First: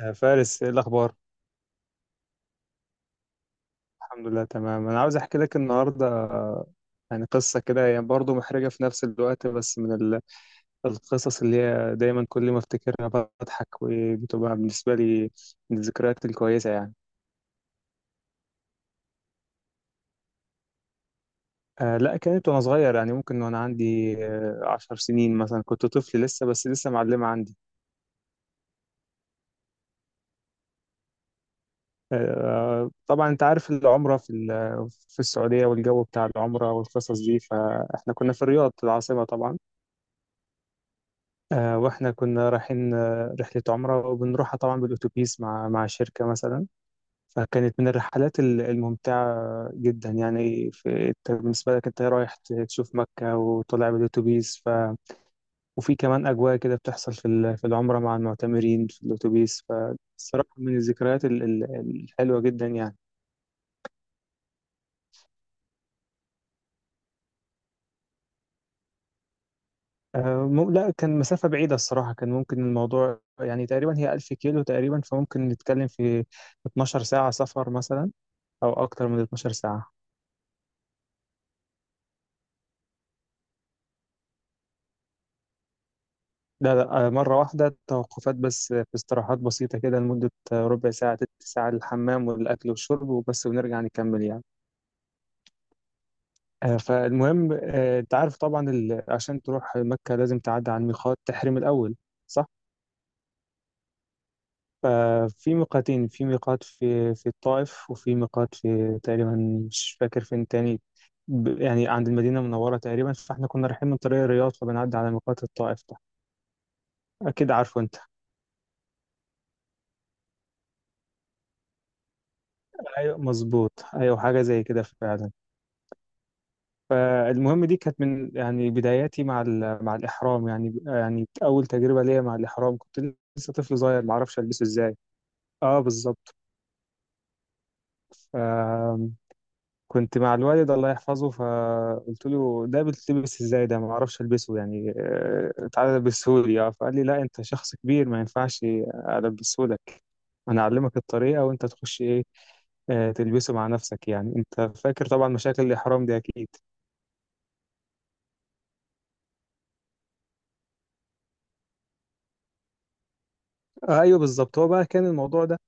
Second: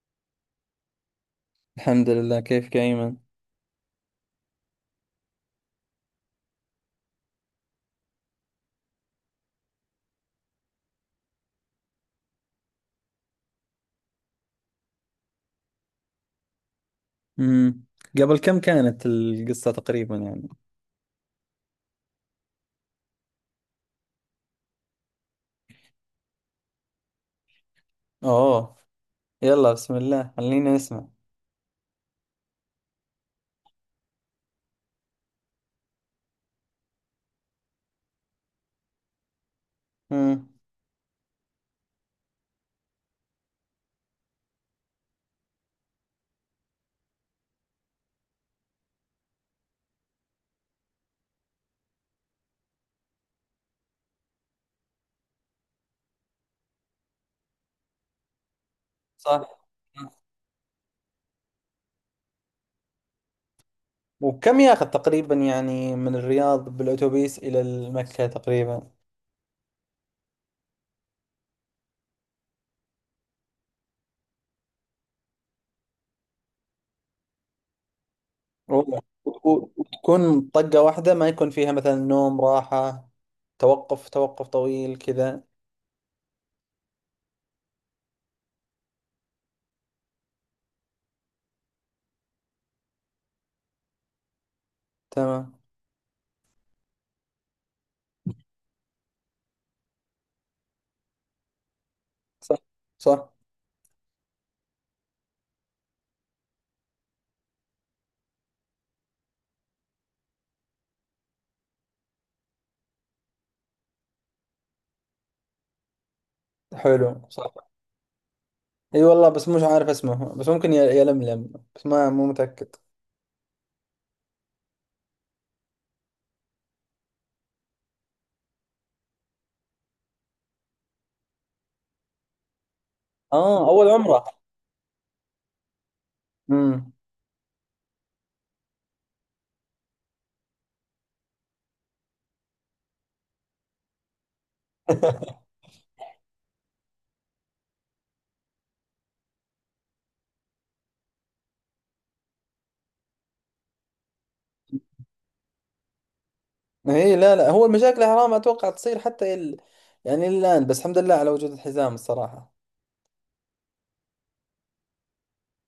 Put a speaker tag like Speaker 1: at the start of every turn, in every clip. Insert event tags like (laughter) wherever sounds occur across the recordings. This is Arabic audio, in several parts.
Speaker 1: يا فارس ايه الاخبار؟
Speaker 2: الحمد لله، كيفك يا أيمن؟
Speaker 1: الحمد لله تمام، انا عاوز احكي لك النهارده يعني قصه كده هي برضه محرجه في نفس الوقت، بس من القصص اللي هي دايما كل ما افتكرها بضحك، وبتبقى بالنسبه لي من الذكريات الكويسه يعني.
Speaker 2: امم قبل كم كانت القصة تقريبا يعني؟
Speaker 1: آه لا، كانت وانا صغير، يعني ممكن وانا عندي عشر سنين مثلا، كنت طفل لسه، بس لسه معلمه عندي.
Speaker 2: اوه. يلا بسم الله، خلينا نسمع.
Speaker 1: آه طبعا انت عارف العمره في السعوديه، والجو بتاع العمره والقصص دي، فاحنا كنا في الرياض العاصمه طبعا.
Speaker 2: امم
Speaker 1: واحنا كنا رايحين رحلة عمرة، وبنروحها طبعا بالأتوبيس مع شركة مثلا. فكانت من الرحلات الممتعة جدا يعني، في أنت بالنسبة لك انت رايح تشوف مكة وطالع بالأتوبيس ف... وفي كمان أجواء كده بتحصل في العمرة مع المعتمرين في
Speaker 2: صح.
Speaker 1: الأتوبيس، فالصراحة من الذكريات الحلوة جدا يعني.
Speaker 2: وكم ياخذ تقريبا يعني من الرياض بالأتوبيس إلى مكة تقريبا؟
Speaker 1: لا، كان مسافة بعيدة الصراحة، كان ممكن الموضوع يعني تقريبا هي 1,000 كيلو تقريبا، فممكن نتكلم في 12 ساعة سفر مثلا، أو
Speaker 2: أوه.
Speaker 1: أكتر من 12 ساعة.
Speaker 2: وتكون طقة واحدة، ما يكون فيها مثلا نوم راحة، توقف طويل كذا.
Speaker 1: لا لا، مرة واحدة توقفات بس، في استراحات بسيطة كده لمدة ربع ساعة تلت ساعة للحمام والأكل والشرب وبس، ونرجع نكمل يعني.
Speaker 2: تمام.
Speaker 1: فالمهم أنت عارف طبعا عشان تروح مكة لازم تعدي على الميقات تحرم الأول، صح؟
Speaker 2: صح، صح.
Speaker 1: ففي ميقاتين، في ميقات في الطائف، وفي ميقات في تقريبا، مش فاكر فين تاني، يعني عند المدينة المنورة تقريبا، فاحنا كنا رايحين من طريق الرياض فبنعدي على ميقات الطائف ده،
Speaker 2: حلو،
Speaker 1: أكيد
Speaker 2: صح.
Speaker 1: عارفه أنت.
Speaker 2: اي والله، بس مش عارف اسمه، بس ممكن يلملم، بس ما مو متأكد.
Speaker 1: ايوه مظبوط، ايوه حاجه زي كده فعلا. فالمهم، دي كانت من يعني بداياتي مع مع الاحرام، يعني اول تجربه ليا مع الاحرام، كنت لسه
Speaker 2: اه،
Speaker 1: طفل
Speaker 2: اول
Speaker 1: صغير ما
Speaker 2: عمرة.
Speaker 1: اعرفش البسه ازاي. اه بالظبط.
Speaker 2: امم
Speaker 1: آم، كنت مع الوالد الله يحفظه، فقلت له ده بتلبس ازاي؟ ده ما اعرفش البسه يعني، تعالى البسه لي. اه، فقال لي لا، انت شخص كبير، ما ينفعش البسه لك، انا اعلمك الطريقه وانت تخش ايه، تلبسه مع نفسك. يعني انت فاكر طبعا مشاكل الاحرام دي اكيد.
Speaker 2: اي (laughs) لا، لا، هو المشاكل حرام اتوقع تصير حتى ال... يعني الان، بس الحمد لله على وجود الحزام الصراحه.
Speaker 1: ايوه بالظبط، هو بقى كان الموضوع ده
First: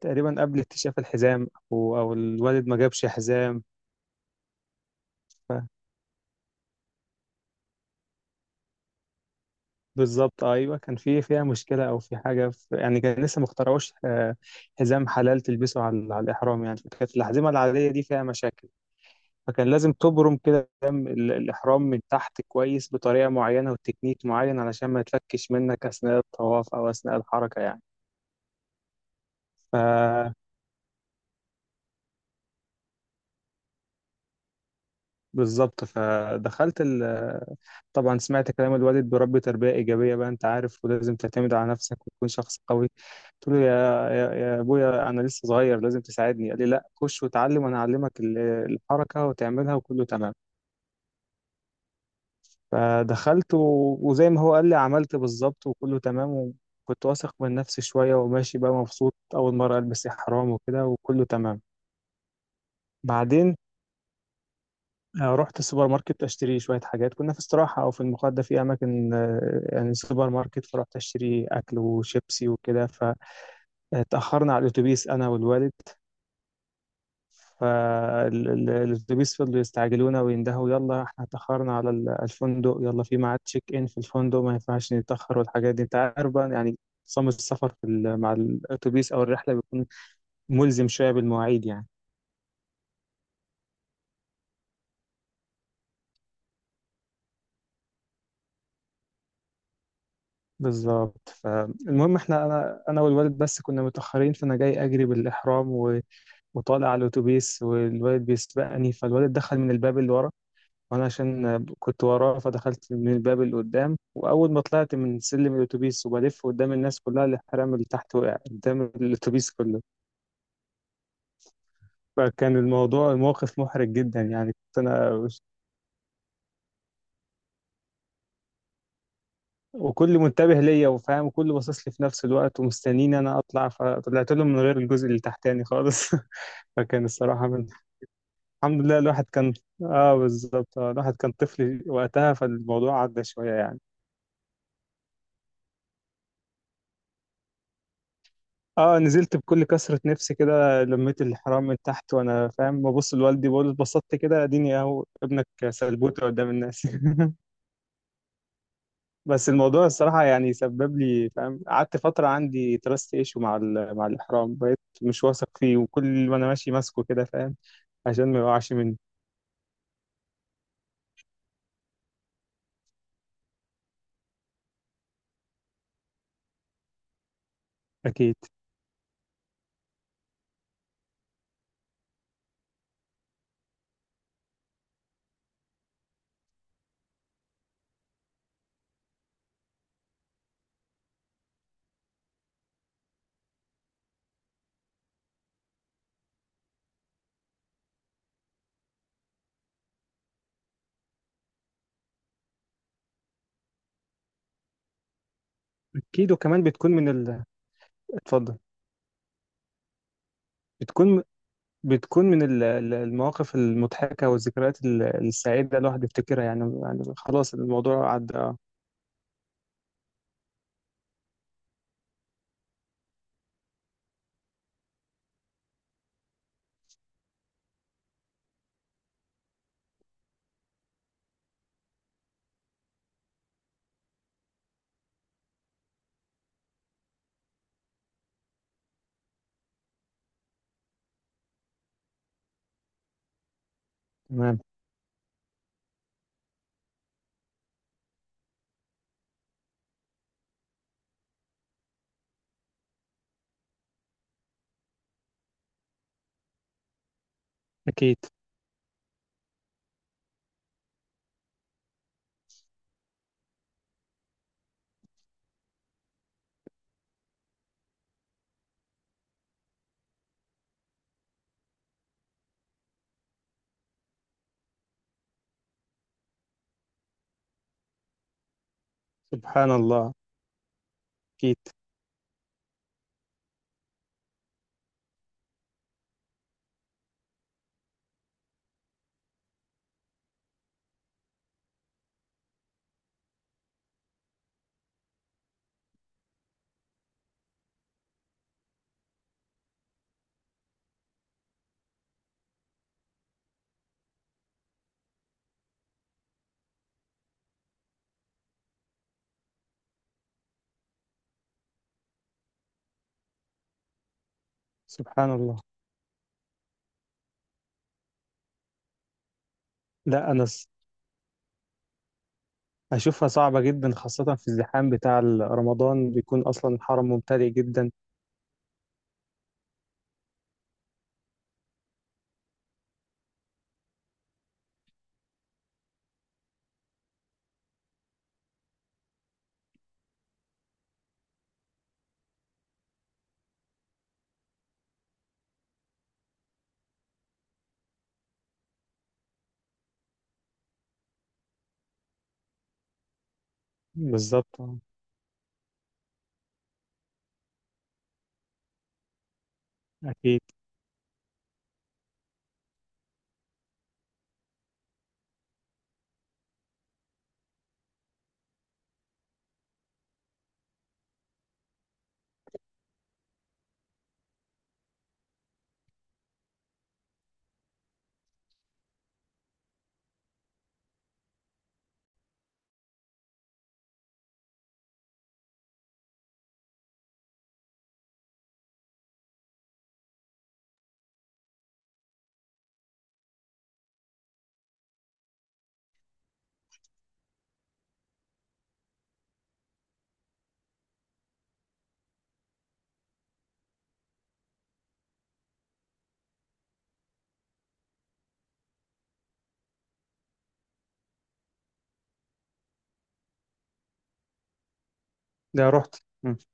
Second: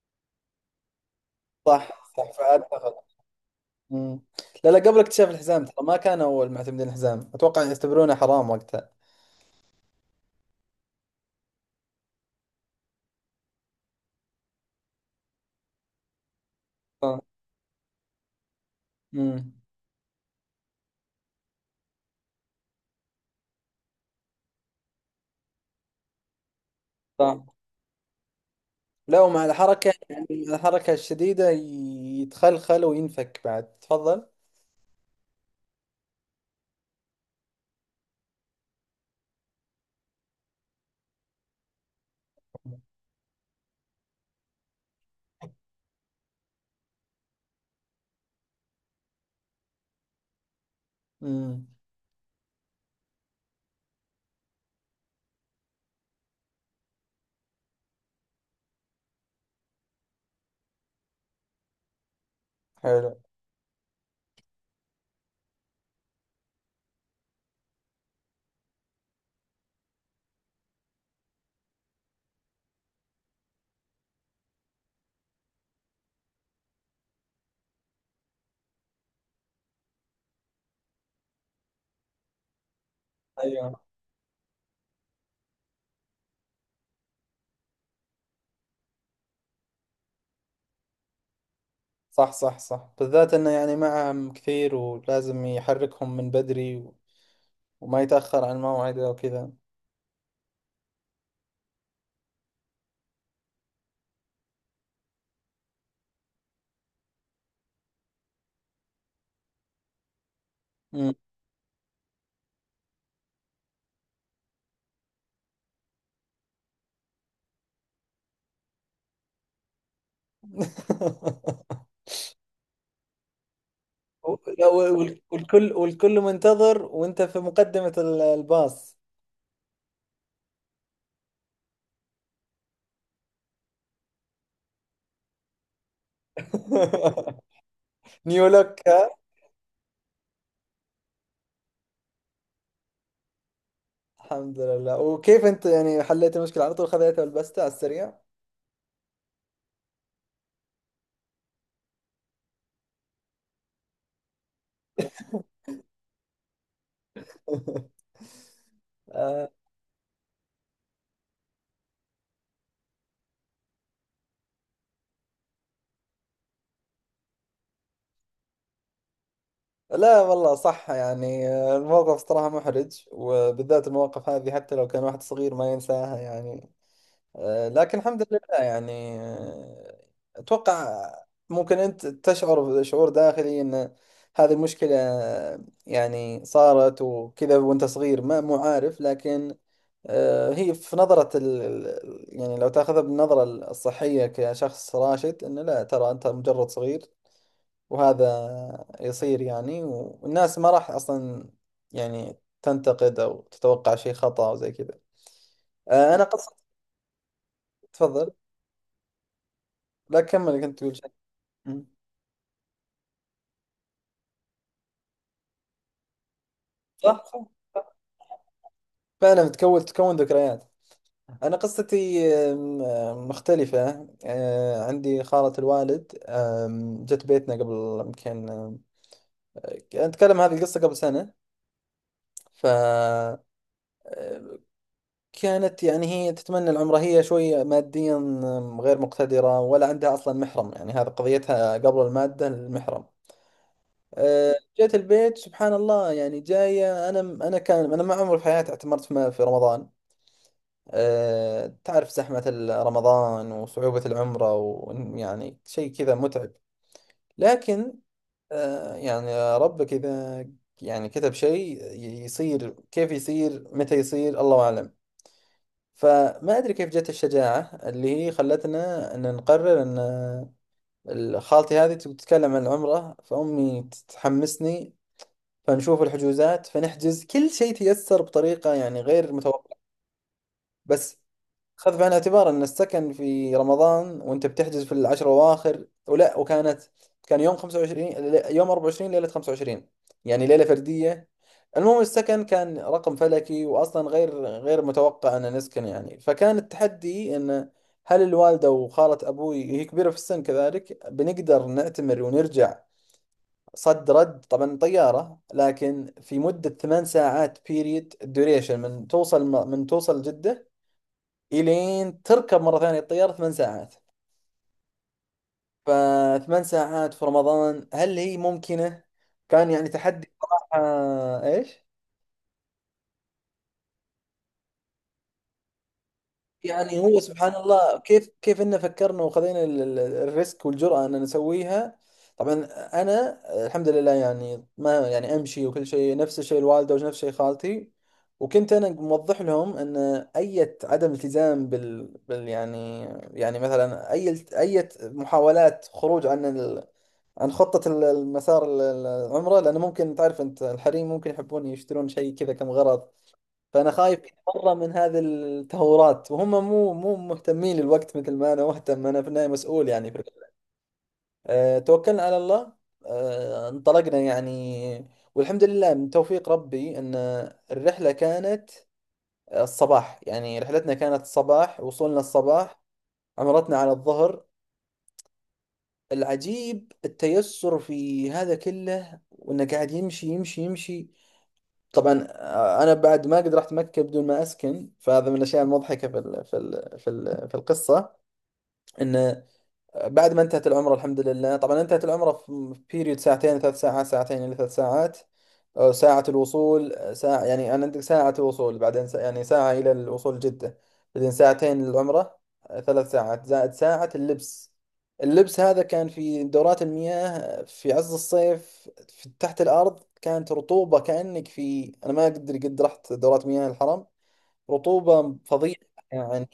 Speaker 1: تقريبا قبل اكتشاف الحزام، او
Speaker 2: صح، صح، فعلت
Speaker 1: الوالد ما
Speaker 2: غلط.
Speaker 1: جابش حزام.
Speaker 2: امم لا، لا، قبل اكتشاف
Speaker 1: ف-
Speaker 2: الحزام ترى ما كان اول معتمدين الحزام اتوقع يعتبرونه حرام وقتها.
Speaker 1: بالظبط، ايوه كان في، فيها مشكله او في حاجه في، يعني كان لسه ما اخترعوش حزام حلال تلبسه على الاحرام يعني، فكانت
Speaker 2: صح.
Speaker 1: الاحزمه العاديه دي فيها مشاكل.
Speaker 2: امم
Speaker 1: فكان لازم تبرم كده دم الاحرام من تحت كويس بطريقه معينه وتكنيك معين علشان ما يتفكش منك اثناء الطواف او اثناء
Speaker 2: صح.
Speaker 1: الحركه
Speaker 2: لا، ومع الحركه يعني،
Speaker 1: يعني.
Speaker 2: مع الحركه الشديده يتخلخل وينفك بعد. تفضل.
Speaker 1: بالظبط، فدخلت ال... طبعا سمعت كلام الوالد، بربي تربية إيجابية بقى أنت عارف، ولازم تعتمد على نفسك وتكون شخص قوي. قلت له يا يا أبويا، أنا لسه صغير لازم تساعدني. قال لي لا، خش وتعلم، وأنا أعلمك الحركة وتعملها وكله تمام.
Speaker 2: امم
Speaker 1: فدخلت و... وزي ما هو قال لي، عملت بالظبط وكله تمام، وكنت واثق من نفسي شوية وماشي بقى مبسوط، أول مرة ألبس إحرام وكده، وكله تمام.
Speaker 2: حلو.
Speaker 1: بعدين رحت السوبر ماركت اشتري شويه حاجات، كنا في استراحه او في المقعد ده في اماكن يعني سوبر ماركت، فرحت اشتري اكل وشيبسي وكده، فتاخرنا على الاتوبيس انا والوالد. فالاتوبيس فضلوا يستعجلونا ويندهوا، يلا احنا اتاخرنا على الفندق، يلا في ميعاد تشيك
Speaker 2: ايوه.
Speaker 1: ان في الفندق، ما ينفعش نتاخر، والحاجات دي انت عارف بقى يعني نظام السفر مع الاتوبيس او الرحله، بيكون ملزم شويه بالمواعيد يعني.
Speaker 2: صح، صح، صح، بالذات انه يعني معهم كثير ولازم يحركهم من بدري وما يتاخر عن موعده وكذا.
Speaker 1: بالظبط، فالمهم احنا، انا والوالد بس كنا متاخرين، فانا جاي اجري بالاحرام و... وطالع على الاتوبيس، والوالد بيسبقني، فالوالد دخل من الباب اللي ورا، وانا
Speaker 2: مم.
Speaker 1: عشان كنت وراه فدخلت من الباب اللي قدام، واول ما طلعت من سلم الاتوبيس وبلف قدام الناس كلها، الاحرام اللي تحت وقع قدام الاتوبيس كله.
Speaker 2: (laughs)
Speaker 1: فكان الموضوع، الموقف محرج جدا
Speaker 2: و-
Speaker 1: يعني،
Speaker 2: لا،
Speaker 1: كنت
Speaker 2: و- وال-
Speaker 1: انا
Speaker 2: والكل والكل منتظر، وانت في مقدمة الباص.
Speaker 1: وكل منتبه ليا وفاهم، وكل باصص لي في نفس الوقت ومستنيني انا اطلع، فطلعت لهم من غير الجزء اللي تحتاني خالص (laughs) فكان
Speaker 2: (laughs)
Speaker 1: الصراحه من،
Speaker 2: نيولوك،
Speaker 1: الحمد لله
Speaker 2: ها؟
Speaker 1: الواحد كان، اه بالظبط، آه الواحد كان طفل وقتها فالموضوع عدى شويه يعني.
Speaker 2: الحمد لله. وكيف انت يعني حليت المشكلة؟ على طول خذيتها ولبستها على السريع؟
Speaker 1: اه، نزلت بكل كثره نفسي كده، لميت الحرام من تحت وانا فاهم، ببص لوالدي بقول له اتبسطت كده، اديني اهو ابنك سلبوته قدام الناس (laughs)
Speaker 2: (laughs) آه.
Speaker 1: بس الموضوع الصراحة يعني سبب لي، فاهم، قعدت فترة عندي تراست ايشو مع مع الإحرام، بقيت مش واثق فيه، وكل ما أنا ماشي ماسكه كده فاهم، عشان ما يقعش مني.
Speaker 2: لا والله، صح، يعني الموقف صراحة محرج، وبالذات المواقف هذه حتى لو كان واحد صغير ما ينساها يعني. لكن الحمد
Speaker 1: أكيد.
Speaker 2: لله. يعني أتوقع ممكن أنت تشعر شعور داخلي أن هذه المشكلة آه، يعني صارت وكذا، وأنت صغير ما مو عارف. لكن هي في نظرة يعني لو تاخذها بالنظرة الصحية كشخص راشد، أنه لا ترى أنت مجرد صغير وهذا يصير، يعني، والناس ما راح أصلا يعني تنتقد أو تتوقع شيء خطأ أو زي كذا. أنا
Speaker 1: أكيد،
Speaker 2: قصة.
Speaker 1: وكمان بتكون من ال،
Speaker 2: تفضل.
Speaker 1: اتفضل.
Speaker 2: لا كمل، كنت تقول شيء.
Speaker 1: بتكون
Speaker 2: مم.
Speaker 1: بتكون من المواقف المضحكة والذكريات السعيدة، الواحد بيفتكرها يعني، يعني
Speaker 2: صح، صح،
Speaker 1: خلاص الموضوع عدى
Speaker 2: فعلا بتكون، تكون ذكريات. أنا قصتي أم، أم، مختلفة. عندي خالة الوالد جت بيتنا قبل يمكن، أتكلم هذه القصة قبل سنة. ف كانت يعني هي تتمنى العمرة، هي شوية ماديا غير مقتدرة، ولا عندها أصلا محرم. يعني هذا قضيتها قبل المادة، المحرم.
Speaker 1: تمام.
Speaker 2: جت البيت سبحان الله، يعني جاية. أنا كان أنا ما عمري في حياتي اعتمرت في رمضان. تعرف زحمة رمضان وصعوبة العمرة، ويعني شيء كذا متعب. لكن
Speaker 1: أكيد.
Speaker 2: يعني ربك إذا يعني كتب شيء يصير، كيف يصير، متى يصير، الله أعلم. فما أدري كيف جت الشجاعة اللي هي خلتنا أن نقرر أن خالتي هذه تبي تتكلم عن العمرة، فأمي تحمسني. فنشوف الحجوزات، فنحجز، كل شيء تيسر بطريقة يعني غير
Speaker 1: سبحان
Speaker 2: متوقعة.
Speaker 1: الله.
Speaker 2: بس
Speaker 1: أكيد.
Speaker 2: خذ بعين الاعتبار ان السكن في رمضان وانت بتحجز في العشر الاواخر، ولا، وكانت، كان يوم 25، يوم 24، ليله 25، يعني ليله فرديه. المهم السكن كان رقم فلكي، واصلا غير متوقع ان نسكن يعني. فكان التحدي ان، هل الوالده وخاله ابوي هي كبيره في السن كذلك بنقدر نعتمر ونرجع صد رد، طبعا طياره، لكن في مده 8 ساعات بيريد، ديوريشن، من توصل جده إلين تركب مرة ثانية الطيارة 8 ساعات.
Speaker 1: سبحان الله.
Speaker 2: فثمان ساعات في رمضان هل هي ممكنة؟ كان يعني
Speaker 1: لا،
Speaker 2: تحدي
Speaker 1: أنا
Speaker 2: صراحة. إيش؟
Speaker 1: أشوفها صعبة جدا، خاصة في الزحام بتاع رمضان، بيكون أصلا
Speaker 2: يعني
Speaker 1: حرم
Speaker 2: هو
Speaker 1: ممتلئ
Speaker 2: سبحان
Speaker 1: جدا.
Speaker 2: الله، كيف إنه فكرنا وخذينا الريسك والجرأة إن نسويها. طبعا، أنا الحمد لله يعني، ما يعني، أمشي وكل شيء، نفس الشيء الوالدة، ونفس الشيء خالتي. وكنت أنا موضح لهم أن أي عدم التزام بال يعني، يعني مثلا أي محاولات خروج عن خطة المسار العمرة، لأنه ممكن تعرف أنت الحريم ممكن يحبون يشترون شيء كذا كم غرض. فأنا خايف
Speaker 1: بالظبط،
Speaker 2: مرة من هذه التهورات، وهم مو مهتمين للوقت مثل ما أنا مهتم. أنا في النهاية مسؤول يعني في
Speaker 1: أكيد.
Speaker 2: الوقت. توكلنا على الله. انطلقنا يعني. والحمد لله من توفيق ربي أن الرحلة كانت الصباح، يعني رحلتنا كانت الصباح، وصولنا الصباح، عمرتنا على الظهر. العجيب التيسر في هذا كله، وانه قاعد يمشي يمشي يمشي. طبعا انا بعد ما قد رحت مكة بدون ما اسكن، فهذا من الاشياء المضحكة في ال في ال في ال في القصة، انه بعد ما انتهت العمرة الحمد لله، طبعا انتهت العمرة في بيريود ساعتين إلى 3 ساعات. أو ساعة الوصول، ساعة يعني، أنا عندك ساعة الوصول، بعدين ساعة، يعني ساعة إلى الوصول جدة، بعدين ساعتين للعمرة. 3 ساعات زائد ساعة اللبس. اللبس هذا كان في دورات المياه في عز الصيف في تحت الأرض، كانت رطوبة كأنك في، أنا ما أقدر، قد رحت دورات مياه الحرم، رطوبة
Speaker 1: ده
Speaker 2: فظيعة
Speaker 1: رحت. مم،
Speaker 2: يعني،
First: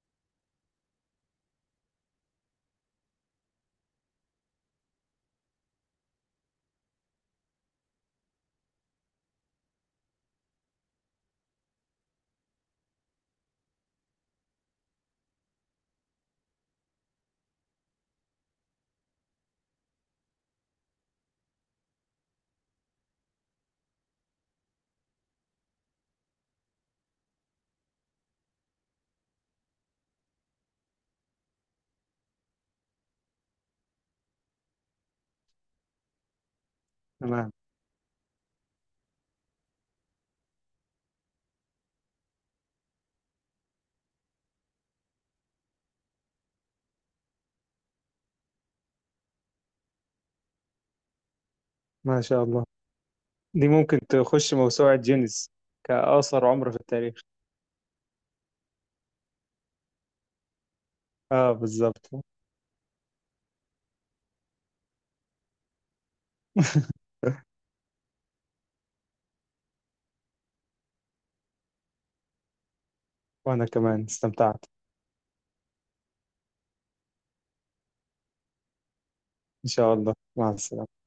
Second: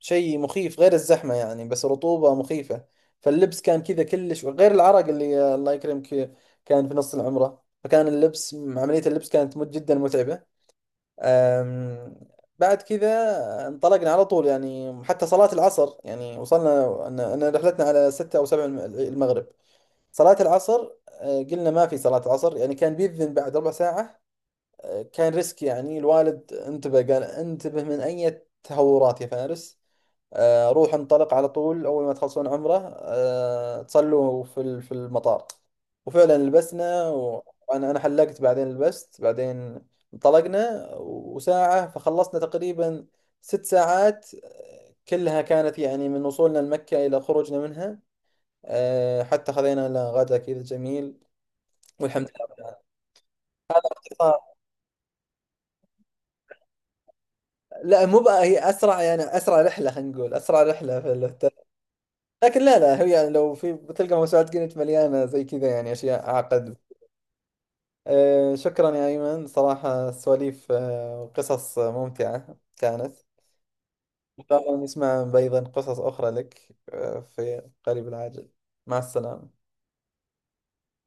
Speaker 2: شيء مخيف. غير الزحمة يعني، بس رطوبة مخيفة. فاللبس كان كذا كلش، غير العرق اللي الله يكرمك كان في نص العمرة. فكان اللبس، عملية اللبس كانت جدا متعبة. أم، بعد كذا انطلقنا على طول يعني، حتى صلاة العصر يعني وصلنا. أنا رحلتنا على 6 أو 7، المغرب صلاة العصر. قلنا ما في صلاة العصر، يعني كان بيذن بعد ربع ساعة. كان ريسك يعني. الوالد انتبه، قال: انتبه من أي تهورات يا فارس. روح انطلق على طول، أول ما تخلصون عمره تصلوا في في المطار. وفعلا لبسنا،
Speaker 1: تمام.
Speaker 2: وأنا حلقت، بعدين لبست، بعدين انطلقنا، وساعة فخلصنا تقريبا 6 ساعات كلها، كانت يعني من وصولنا لمكة إلى خروجنا منها، حتى خذينا لنا غدا كذا جميل،
Speaker 1: ما
Speaker 2: والحمد
Speaker 1: شاء الله، دي ممكن
Speaker 2: لله.
Speaker 1: تخش موسوعة جينيس كأقصر عمر في التاريخ.
Speaker 2: لا، مو بقى، هي اسرع يعني، اسرع رحله، خلينا نقول اسرع رحله في البتاع.
Speaker 1: آه بالظبط
Speaker 2: لكن لا، لا، هي يعني لو في، بتلقى موسوعات جينيت مليانه زي كذا يعني، اشياء اعقد.
Speaker 1: (laughs)
Speaker 2: أه، شكرا يا ايمن، صراحه سواليف وقصص ممتعه كانت.
Speaker 1: وأنا كمان
Speaker 2: ان شاء
Speaker 1: استمتعت.
Speaker 2: الله نسمع ايضا قصص اخرى لك في قريب العاجل. مع السلامه.
Speaker 1: إن شاء الله، مع السلامة.